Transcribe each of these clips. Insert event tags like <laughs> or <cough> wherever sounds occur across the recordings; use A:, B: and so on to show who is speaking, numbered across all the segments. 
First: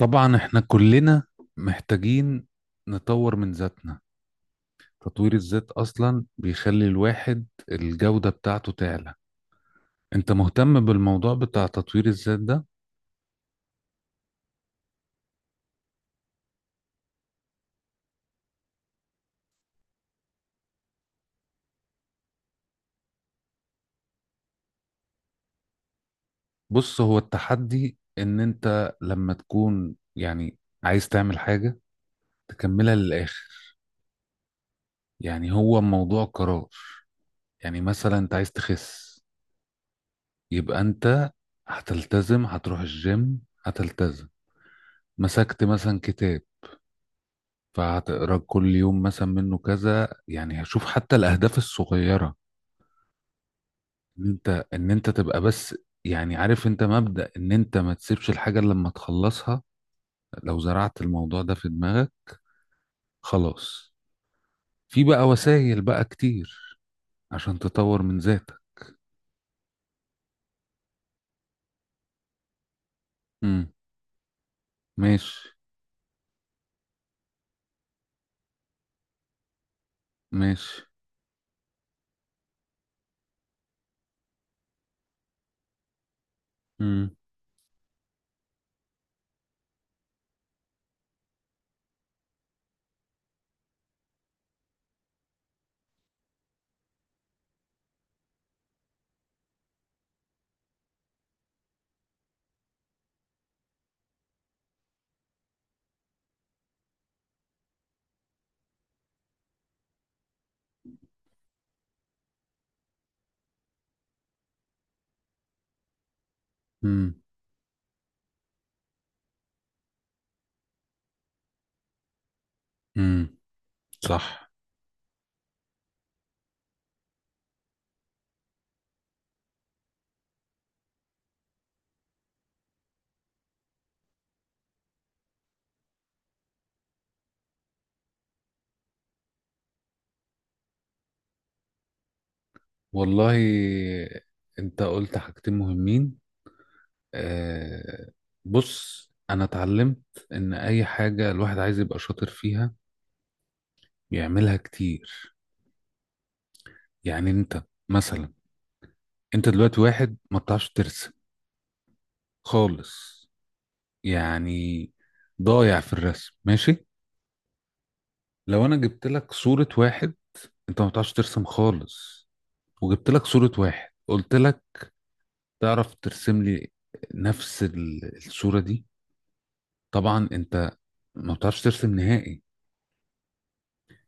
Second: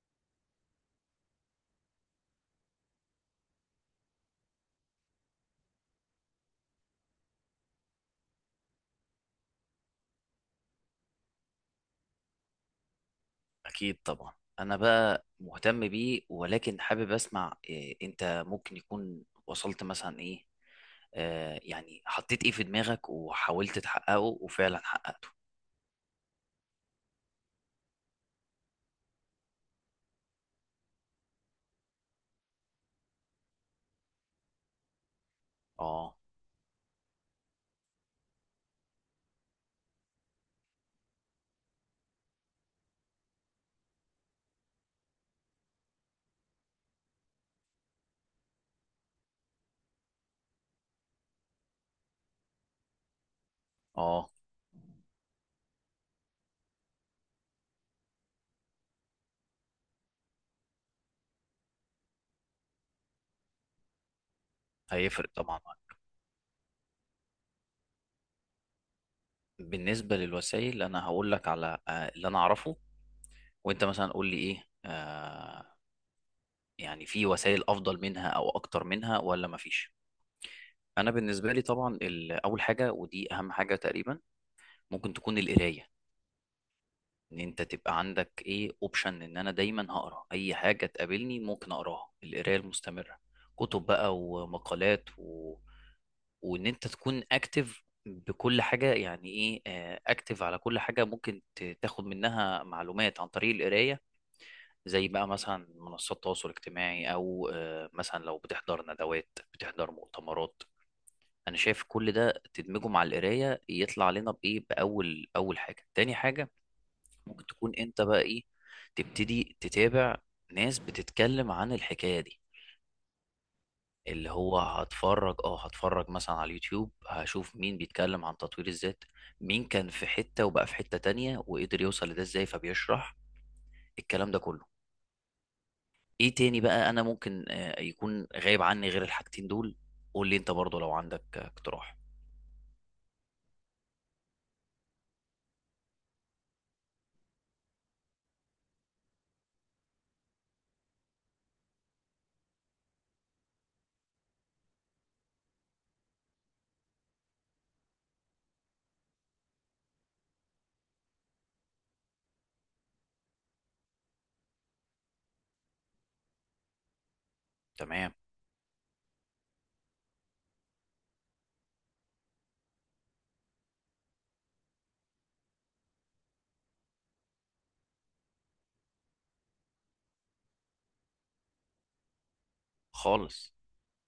A: طبعا احنا كلنا محتاجين نطور من ذاتنا. تطوير الذات اصلا بيخلي الواحد الجودة بتاعته تعلى. انت مهتم بالموضوع بتاع تطوير الذات ده؟
B: أكيد طبعا. أنا بقى مهتم بيه، ولكن حابب أسمع إيه أنت ممكن يكون وصلت مثلا، إيه، يعني حطيت إيه في دماغك وحاولت تحققه وفعلا حققته؟
A: بص، هو التحدي ان انت لما تكون يعني عايز تعمل حاجة تكملها للاخر. يعني هو
B: آه
A: موضوع قرار. يعني مثلا انت عايز تخس، يبقى انت هتلتزم، هتروح الجيم، هتلتزم. مسكت مثلا كتاب، فهتقرا كل يوم مثلا منه كذا. يعني هشوف حتى الاهداف الصغيره، ان
B: آه،
A: انت ان انت تبقى بس. يعني عارف انت مبدأ ان انت ما تسيبش الحاجه إلا لما تخلصها. لو زرعت الموضوع ده في دماغك خلاص، في بقى
B: هيفرق طبعا.
A: وسائل بقى كتير عشان تطور من ذاتك.
B: بالنسبة للوسائل أنا هقول لك على اللي أنا أعرفه،
A: امم
B: وأنت مثلا قول لي إيه،
A: ماشي.
B: يعني في وسائل أفضل منها أو أكتر منها ولا مفيش؟
A: ماشي.
B: أنا بالنسبة لي طبعا، أول حاجة ودي أهم حاجة تقريبا، ممكن تكون القراية.
A: امم
B: ان انت تبقى عندك ايه، اوبشن ان انا دايما هقرا اي حاجه تقابلني ممكن اقراها، القرايه المستمره، كتب بقى ومقالات و... وان انت تكون اكتف بكل حاجه، يعني ايه اكتف؟ على كل حاجه ممكن تاخد منها معلومات عن طريق القرايه، زي بقى مثلا منصات التواصل الاجتماعي، او مثلا لو بتحضر ندوات، بتحضر مؤتمرات. انا شايف كل ده تدمجه مع القرايه يطلع لنا بايه، باول اول حاجه. تاني حاجه،
A: امم
B: ممكن تكون انت بقى ايه، تبتدي تتابع ناس بتتكلم عن الحكاية دي،
A: امم
B: اللي
A: صح.
B: هو هتفرج، اه هتفرج مثلا على اليوتيوب، هشوف مين بيتكلم عن تطوير الذات، مين كان في حتة وبقى في حتة تانية وقدر يوصل لده ازاي، فبيشرح الكلام ده كله. ايه تاني بقى انا ممكن يكون غايب عني غير الحاجتين دول؟ قول لي انت برضو لو عندك اقتراح.
A: والله، انت قلت حاجتين مهمين. آه، بص، انا اتعلمت ان اي حاجة الواحد عايز يبقى شاطر فيها بيعملها كتير. يعني انت مثلا، انت دلوقتي واحد ما بتعرفش ترسم خالص، يعني ضايع في الرسم. ماشي،
B: تمام.
A: لو انا جبت لك صورة واحد، انت ما بتعرفش ترسم خالص، وجبت لك صورة واحد قلت لك تعرف ترسم لي نفس الصورة دي؟ طبعا انت ما بتعرفش ترسم نهائي.
B: خالص.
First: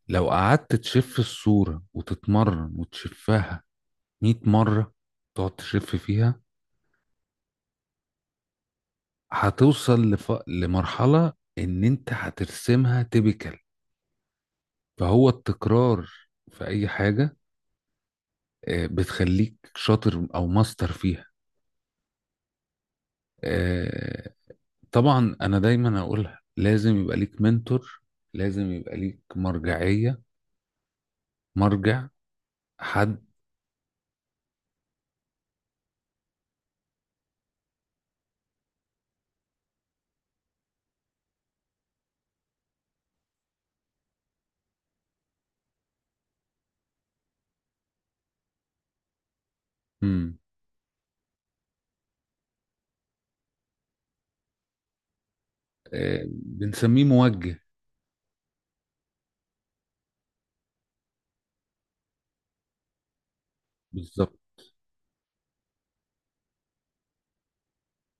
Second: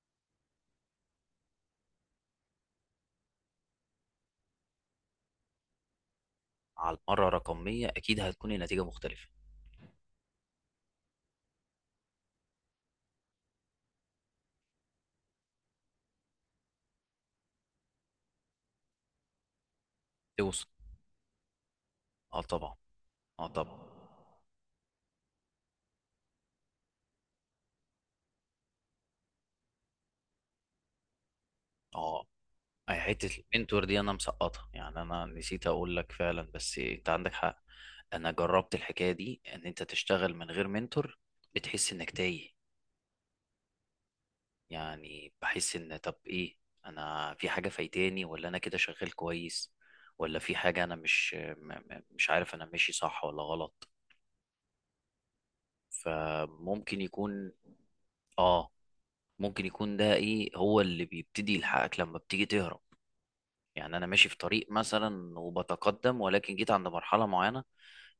A: لو قعدت تشف الصورة وتتمرن وتشفها 100 مرة، تقعد تشف فيها،
B: على المرة رقم 100 اكيد هتكون النتيجة مختلفة.
A: هتوصل لمرحلة إن أنت هترسمها تيبيكال. فهو التكرار في أي حاجة بتخليك شاطر أو
B: توصل.
A: ماستر فيها.
B: اه طبعا. اه طبعا.
A: آه، طبعا أنا دايما أقولها، لازم يبقى ليك منتور، لازم يبقى ليك مرجعية، مرجع،
B: اه، أي
A: حد.
B: حتة المنتور دي أنا مسقطها، يعني أنا نسيت أقول لك، فعلا بس أنت عندك حق. أنا جربت الحكاية دي، إن أنت تشتغل من غير منتور بتحس إنك تايه. يعني بحس إن طب إيه، أنا في حاجة فايتاني ولا أنا كده شغال كويس؟
A: مم.
B: ولا في حاجة أنا مش م- م- مش عارف أنا ماشي صح ولا غلط؟ فممكن
A: بنسميه
B: يكون،
A: موجه.
B: آه، ممكن يكون ده إيه هو اللي بيبتدي يلحقك لما بتيجي تهرب. يعني أنا ماشي
A: بالظبط،
B: في طريق مثلا وبتقدم، ولكن جيت عند مرحلة معينة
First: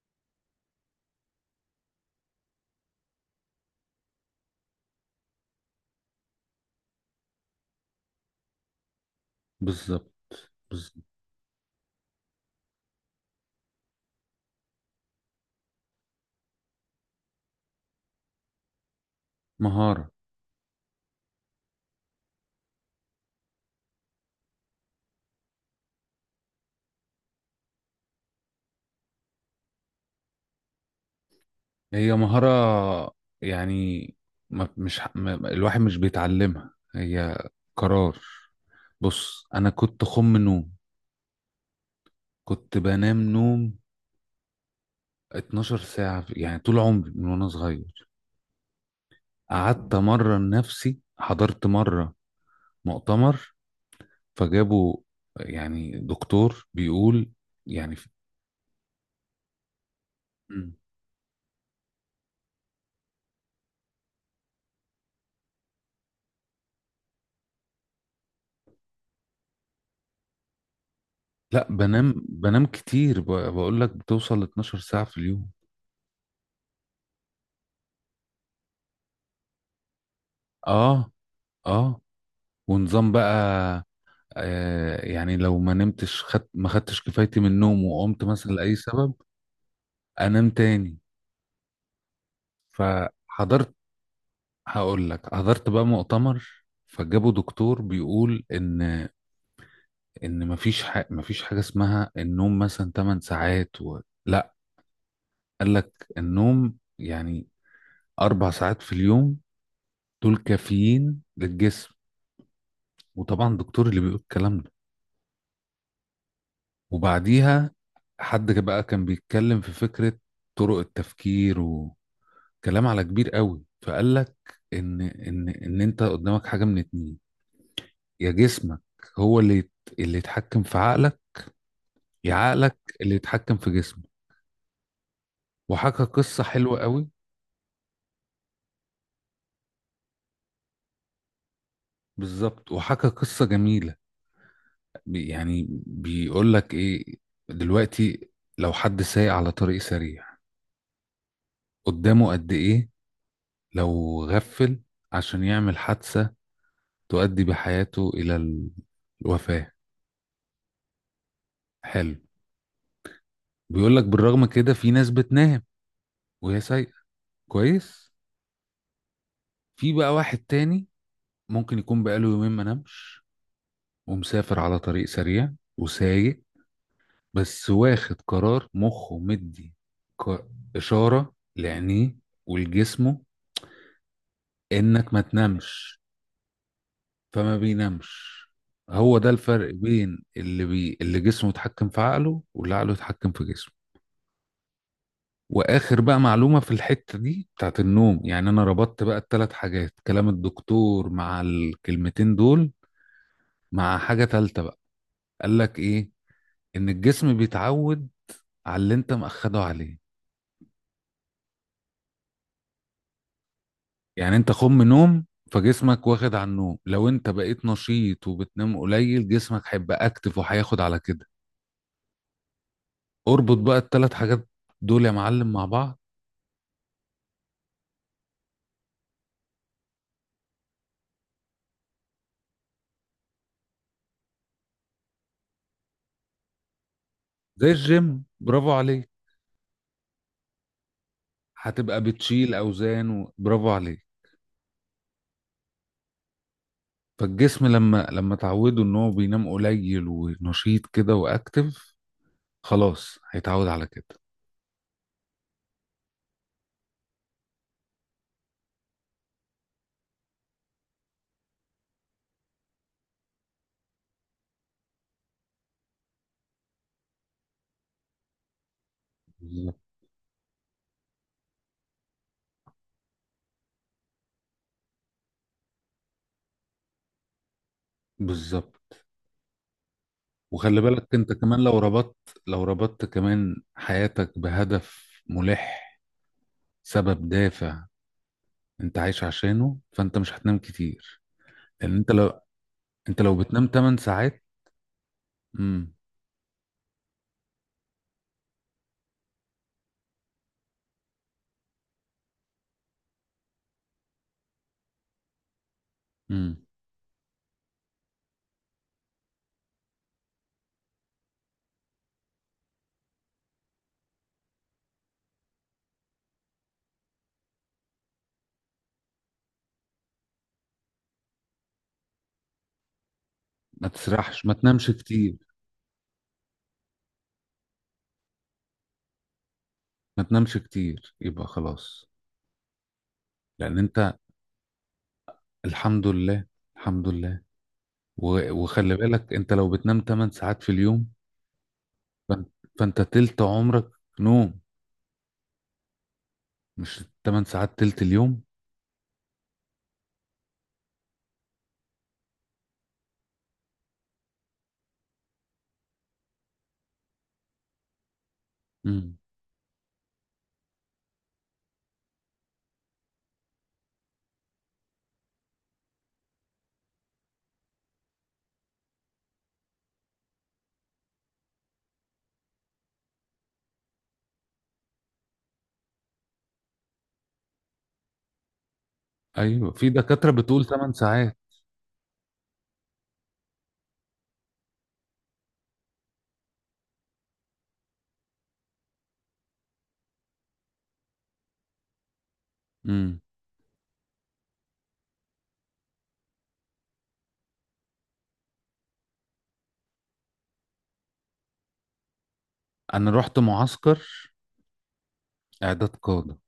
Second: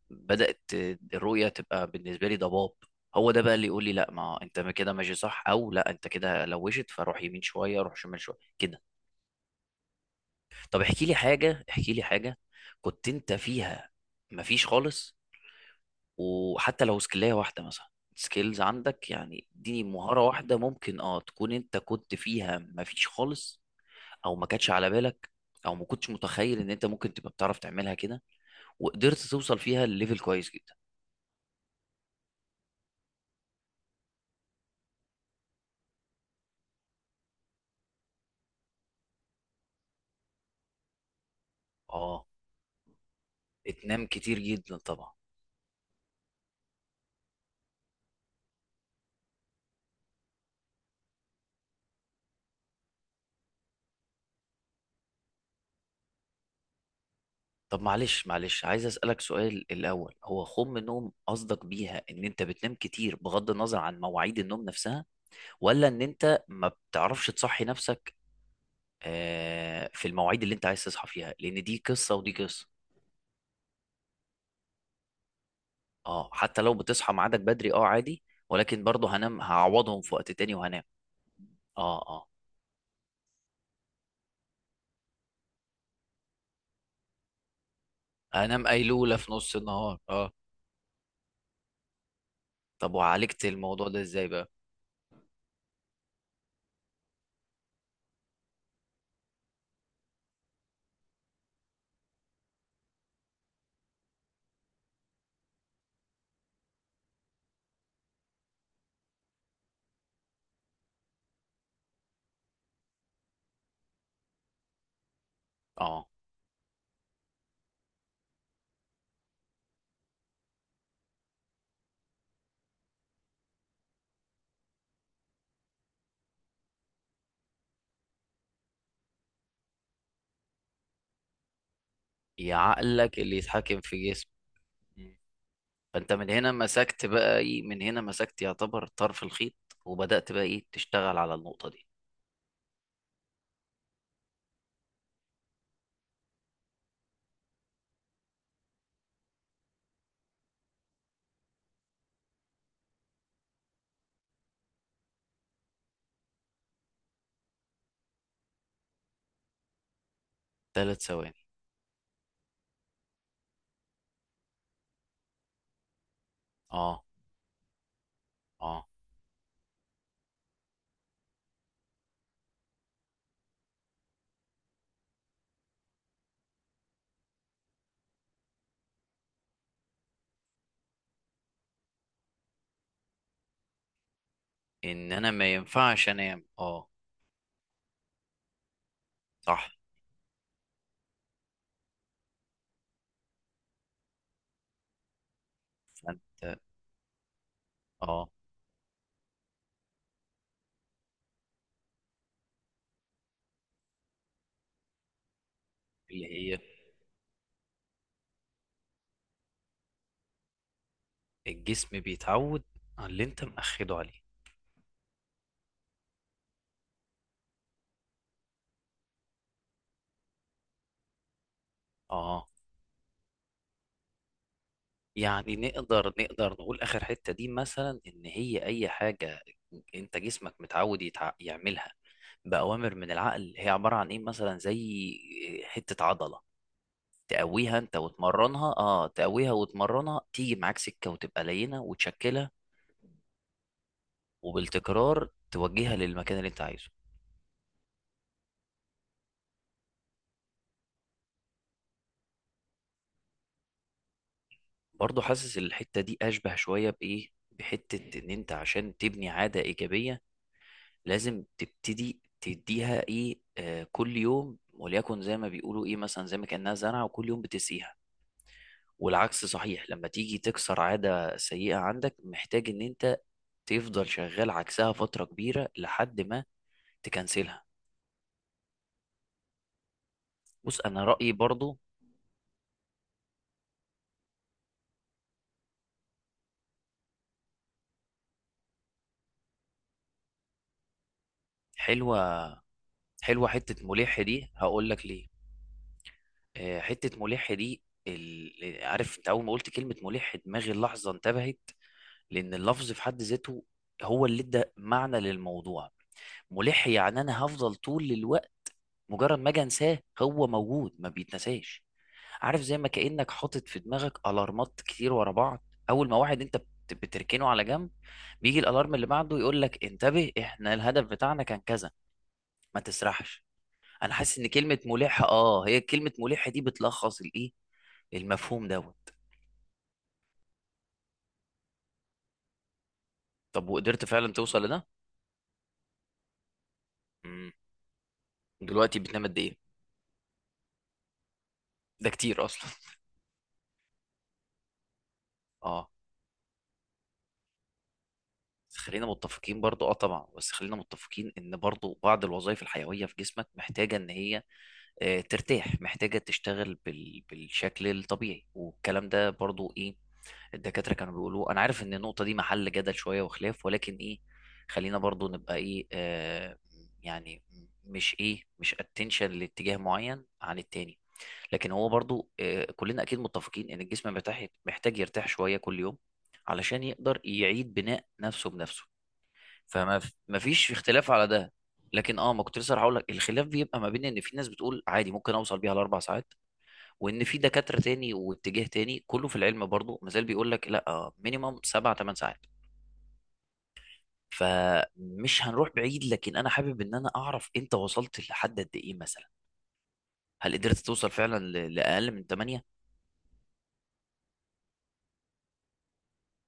B: بدأت الرؤية تبقى بالنسبة لي ضباب. هو ده بقى اللي يقول لي لا ما انت ما كده ماشي صح، او لا انت كده لوشت فروح يمين شوية، روح شمال شوية كده.
A: بالظبط،
B: طب
A: بالظبط.
B: احكي لي حاجة، احكي لي حاجة كنت انت فيها مفيش خالص، وحتى لو سكلاية واحدة مثلا، سكيلز عندك، يعني اديني
A: مهارة،
B: مهارة واحدة ممكن اه تكون انت كنت فيها مفيش خالص، او ما كانتش على بالك، او ما كنتش متخيل ان انت ممكن تبقى بتعرف تعملها كده وقدرت توصل فيها لليفل كويس جدا.
A: هي مهارة، يعني ما الواحد مش بيتعلمها، هي قرار. بص، أنا كنت خم نوم،
B: اه،
A: كنت بنام نوم
B: بتنام كتير جدا طبعا.
A: 12 ساعة يعني طول عمري من وأنا صغير. قعدت مرة نفسي، حضرت مرة مؤتمر، فجابوا يعني دكتور بيقول
B: طب
A: يعني
B: معلش معلش، عايز اسالك سؤال الاول، هو
A: مم.
B: خوم النوم قصدك بيها ان انت بتنام كتير بغض النظر عن مواعيد النوم نفسها، ولا ان انت ما بتعرفش تصحي نفسك في المواعيد اللي انت عايز تصحى فيها؟ لان
A: لا،
B: دي
A: بنام
B: قصه ودي
A: بنام
B: قصه.
A: كتير بقول لك بتوصل ل 12 ساعة في اليوم.
B: اه حتى لو بتصحى ميعادك بدري اه عادي، ولكن برضه هنام، هعوضهم في وقت تاني وهنام.
A: اه.
B: اه
A: اه.
B: اه.
A: ونظام بقى، يعني لو ما نمتش، خد ما خدتش كفايتي من النوم وقمت مثلا
B: هنام
A: لأي سبب،
B: قيلوله في نص النهار، اه.
A: أنام تاني.
B: طب وعالجت
A: فحضرت،
B: الموضوع ده ازاي بقى؟
A: هقول لك، حضرت بقى مؤتمر، فجابوا دكتور بيقول إن، إن مفيش مفيش حاجة اسمها النوم مثلا 8 ساعات لا، قال لك النوم يعني أربع ساعات في اليوم دول كافيين للجسم. وطبعا الدكتور اللي بيقول الكلام ده،
B: اه.
A: وبعديها حد بقى كان بيتكلم في فكرة طرق التفكير كلام على كبير قوي. فقال لك ان انت قدامك حاجه من اتنين: يا جسمك هو اللي اللي يتحكم في عقلك، يا
B: يا
A: عقلك اللي
B: عقلك اللي
A: يتحكم في
B: يتحكم
A: جسمك.
B: في جسمك.
A: وحكى
B: فانت من
A: قصه
B: هنا
A: حلوه
B: مسكت
A: قوي.
B: بقى ايه، من هنا مسكت يعتبر طرف الخيط، وبدأت بقى ايه تشتغل على النقطة دي.
A: بالظبط، وحكى قصه جميله. يعني بيقول لك ايه، دلوقتي لو حد سايق على طريق سريع، قدامه قد ايه لو غفل عشان يعمل حادثه تؤدي بحياته الى الوفاه؟
B: 3 ثواني.
A: حلو. بيقول لك بالرغم كده في ناس بتنام وهي سايقه
B: اه.
A: كويس.
B: اه.
A: في بقى واحد تاني ممكن يكون بقاله يومين ما نامش ومسافر على طريق سريع وسايق، بس واخد قرار مخه مدي ك- إشارة لعينيه ولجسمه
B: ان
A: إنك ما
B: انا ما
A: تنامش،
B: ينفعش انام، اه.
A: فما بينامش. هو ده
B: صح.
A: الفرق بين اللي جسمه يتحكم في عقله واللي عقله يتحكم في جسمه. واخر بقى
B: فانت.
A: معلومه في الحته دي بتاعت النوم،
B: اه.
A: يعني انا ربطت بقى الثلاث حاجات، كلام الدكتور مع الكلمتين دول مع حاجه ثالثه. قال لك ايه؟
B: اللي هي.
A: ان الجسم بيتعود على اللي انت مأخده عليه.
B: الجسم بيتعود على اللي انت مأخده عليه.
A: يعني انت خم نوم، فجسمك واخد على النوم. لو انت بقيت نشيط وبتنام قليل، جسمك هيبقى اكتف وهياخد على كده.
B: اه آه.
A: اربط بقى الثلاث حاجات دول يا معلم
B: يعني
A: مع بعض.
B: نقدر، نقدر نقول اخر حتة دي مثلا ان هي اي حاجة انت جسمك متعود يعملها بأوامر من العقل، هي عبارة عن ايه مثلا؟ زي حتة عضلة
A: زي
B: تقويها انت
A: الجيم،
B: وتمرنها،
A: برافو
B: اه
A: عليك،
B: تقويها وتمرنها تيجي معاك سكه وتبقى لينه
A: هتبقى
B: وتشكلها.
A: بتشيل اوزان برافو عليك.
B: وبالتكرار توجهها للمكان اللي انت عايزه.
A: فالجسم لما تعوده ان هو بينام قليل ونشيط كده واكتف، خلاص هيتعود على كده.
B: برضه حاسس الحته دي اشبه شويه بايه، بحته ان انت عشان تبني عاده ايجابيه لازم تبتدي تديها ايه كل يوم، وليكن زي ما بيقولوا ايه مثلا، زي ما كانها زرعه وكل يوم بتسقيها. والعكس
A: بالظبط،
B: صحيح، لما تيجي تكسر عاده سيئه عندك محتاج ان انت تفضل شغال عكسها فتره كبيره لحد ما تكنسلها.
A: بالظبط. وخلي
B: بص انا
A: بالك انت
B: رايي
A: كمان لو
B: برضو.
A: ربطت، لو ربطت كمان حياتك بهدف ملح، سبب دافع انت عايش عشانه، فانت مش هتنام كتير. لان انت
B: حلوه.
A: لو، انت لو
B: حلوه
A: بتنام
B: حته
A: 8
B: ملح
A: ساعات.
B: دي، هقول لك ليه.
A: امم
B: حته ملح دي عارف انت اول ما قلت كلمه ملح دماغي اللحظه انتبهت، لان اللفظ في حد ذاته هو اللي ادى معنى للموضوع.
A: امم
B: ملح يعني انا هفضل طول الوقت، مجرد ما اجي انساه هو موجود، ما بيتنساش. عارف زي ما كانك حاطط في دماغك الارمات كتير ورا بعض، اول ما واحد انت بتركنه على جنب بيجي الالارم اللي بعده يقول لك انتبه، احنا الهدف بتاعنا كان كذا، ما تسرحش.
A: ما
B: انا حاسس
A: تسرحش،
B: ان
A: ما
B: كلمه
A: تنامش
B: ملحه،
A: كتير.
B: اه، هي كلمه ملحه دي بتلخص الايه، المفهوم دوت.
A: ما تنامش كتير، يبقى خلاص.
B: طب
A: لان
B: وقدرت
A: انت،
B: فعلا توصل لده؟
A: الحمد لله، الحمد لله.
B: امم.
A: وخلي
B: دلوقتي بتنام
A: بالك
B: قد
A: انت
B: ايه؟
A: لو بتنام 8 ساعات في اليوم،
B: ده كتير
A: فانت
B: اصلا.
A: فانت تلت عمرك نوم،
B: <laughs> اه.
A: مش 8 ساعات، تلت اليوم.
B: بس خلينا متفقين برضو، اه طبعا، بس خلينا متفقين ان برضو بعض الوظائف الحيويه في جسمك محتاجه ان هي ترتاح، محتاجه تشتغل بالشكل الطبيعي، والكلام
A: امم
B: ده برضو ايه، الدكاترة كانوا بيقولوا. أنا عارف إن النقطة دي محل جدل شوية وخلاف، ولكن إيه، خلينا برضو نبقى إيه، يعني، مش إيه، مش اتنشن لاتجاه معين عن التاني، لكن هو برضو كلنا أكيد متفقين إن الجسم محتاج يرتاح شوية كل يوم علشان يقدر يعيد بناء نفسه بنفسه.
A: ايوه، في
B: فما ف-
A: دكاترة
B: ما
A: بتقول
B: فيش
A: 8
B: اختلاف على
A: ساعات.
B: ده. لكن اه ما كنت لسه هقول لك، الخلاف بيبقى ما بين ان في ناس بتقول عادي ممكن اوصل بيها ل4 ساعات، وان في دكاتره تاني واتجاه تاني كله في العلم برضو مازال بيقول لك لا، مينيمم 7 8 ساعات.
A: امم
B: فمش هنروح بعيد، لكن انا حابب ان انا اعرف انت وصلت لحد قد ايه مثلا، هل قدرت توصل فعلا لاقل من 8؟
A: انا رحت معسكر اعداد قادة.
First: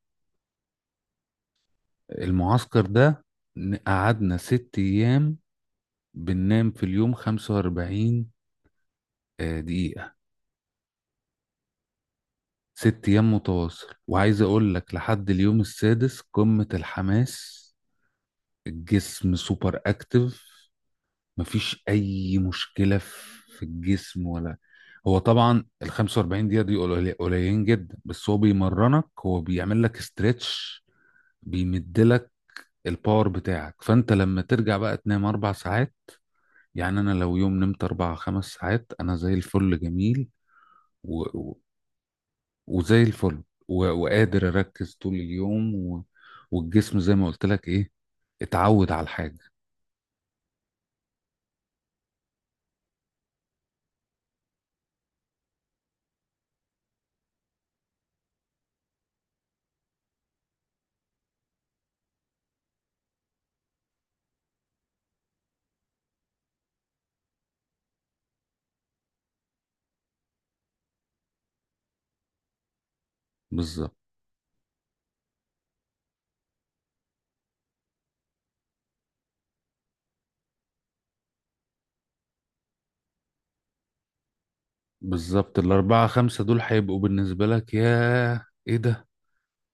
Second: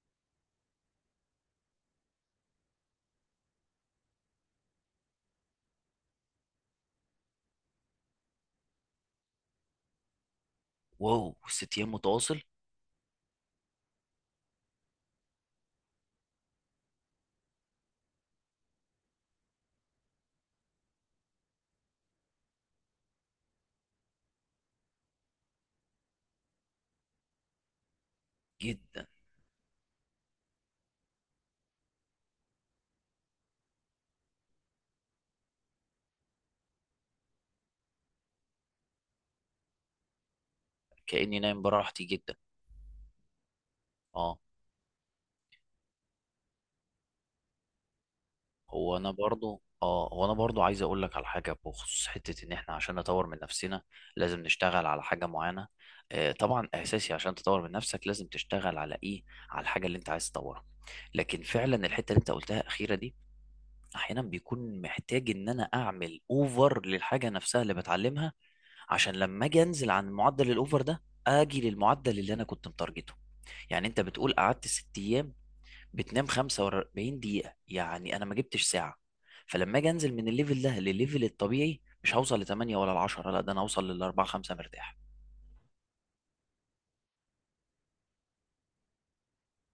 A: المعسكر ده قعدنا ست ايام بننام في اليوم 45 دقيقة.
B: واو، 6 ايام متواصل
A: ست ايام متواصل، وعايز اقول لك لحد اليوم السادس قمة الحماس. الجسم سوبر اكتف، مفيش اي مشكلة في الجسم ولا. هو طبعا ال 45 دقيقة دي قليلين جدا، بس هو بيمرنك،
B: جدا.
A: هو بيعمل لك استريتش، بيمدلك الباور بتاعك. فانت لما ترجع بقى تنام اربع ساعات. يعني انا لو يوم نمت اربع خمس ساعات، انا زي الفل جميل و...
B: كاني
A: و...
B: نايم براحتي جدا،
A: وزي الفل
B: اه.
A: وقادر اركز طول اليوم والجسم زي ما قلت لك ايه، اتعود
B: هو
A: على
B: انا
A: الحاجة.
B: برضو اه هو انا برضو عايز اقول لك على حاجه بخصوص حته ان احنا عشان نطور من نفسنا لازم نشتغل على حاجه معينه، آه طبعا اساسي، عشان تطور من نفسك لازم تشتغل على ايه، على الحاجه اللي انت عايز تطورها. لكن فعلا الحته اللي انت قلتها اخيره دي، احيانا بيكون محتاج ان انا اعمل اوفر للحاجه نفسها اللي بتعلمها، عشان لما اجي انزل عن معدل الاوفر ده اجي للمعدل اللي انا كنت متارجته. يعني
A: بالظبط.
B: انت بتقول قعدت 6 ايام بتنام 45 دقيقة، يعني أنا ما جبتش ساعة، فلما أجي أنزل من الليفل ده للليفل الطبيعي مش هوصل ل 8 ولا ل 10، لا ده أنا هوصل لل 4 5 مرتاح.
A: بالظبط، الاربعة خمسة دول هيبقوا بالنسبة لك ياه ايه ده؟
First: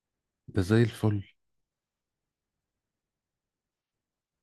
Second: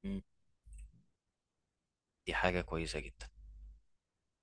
B: مم.
A: ده زي الفل.
B: دي حاجة كويسة جدا.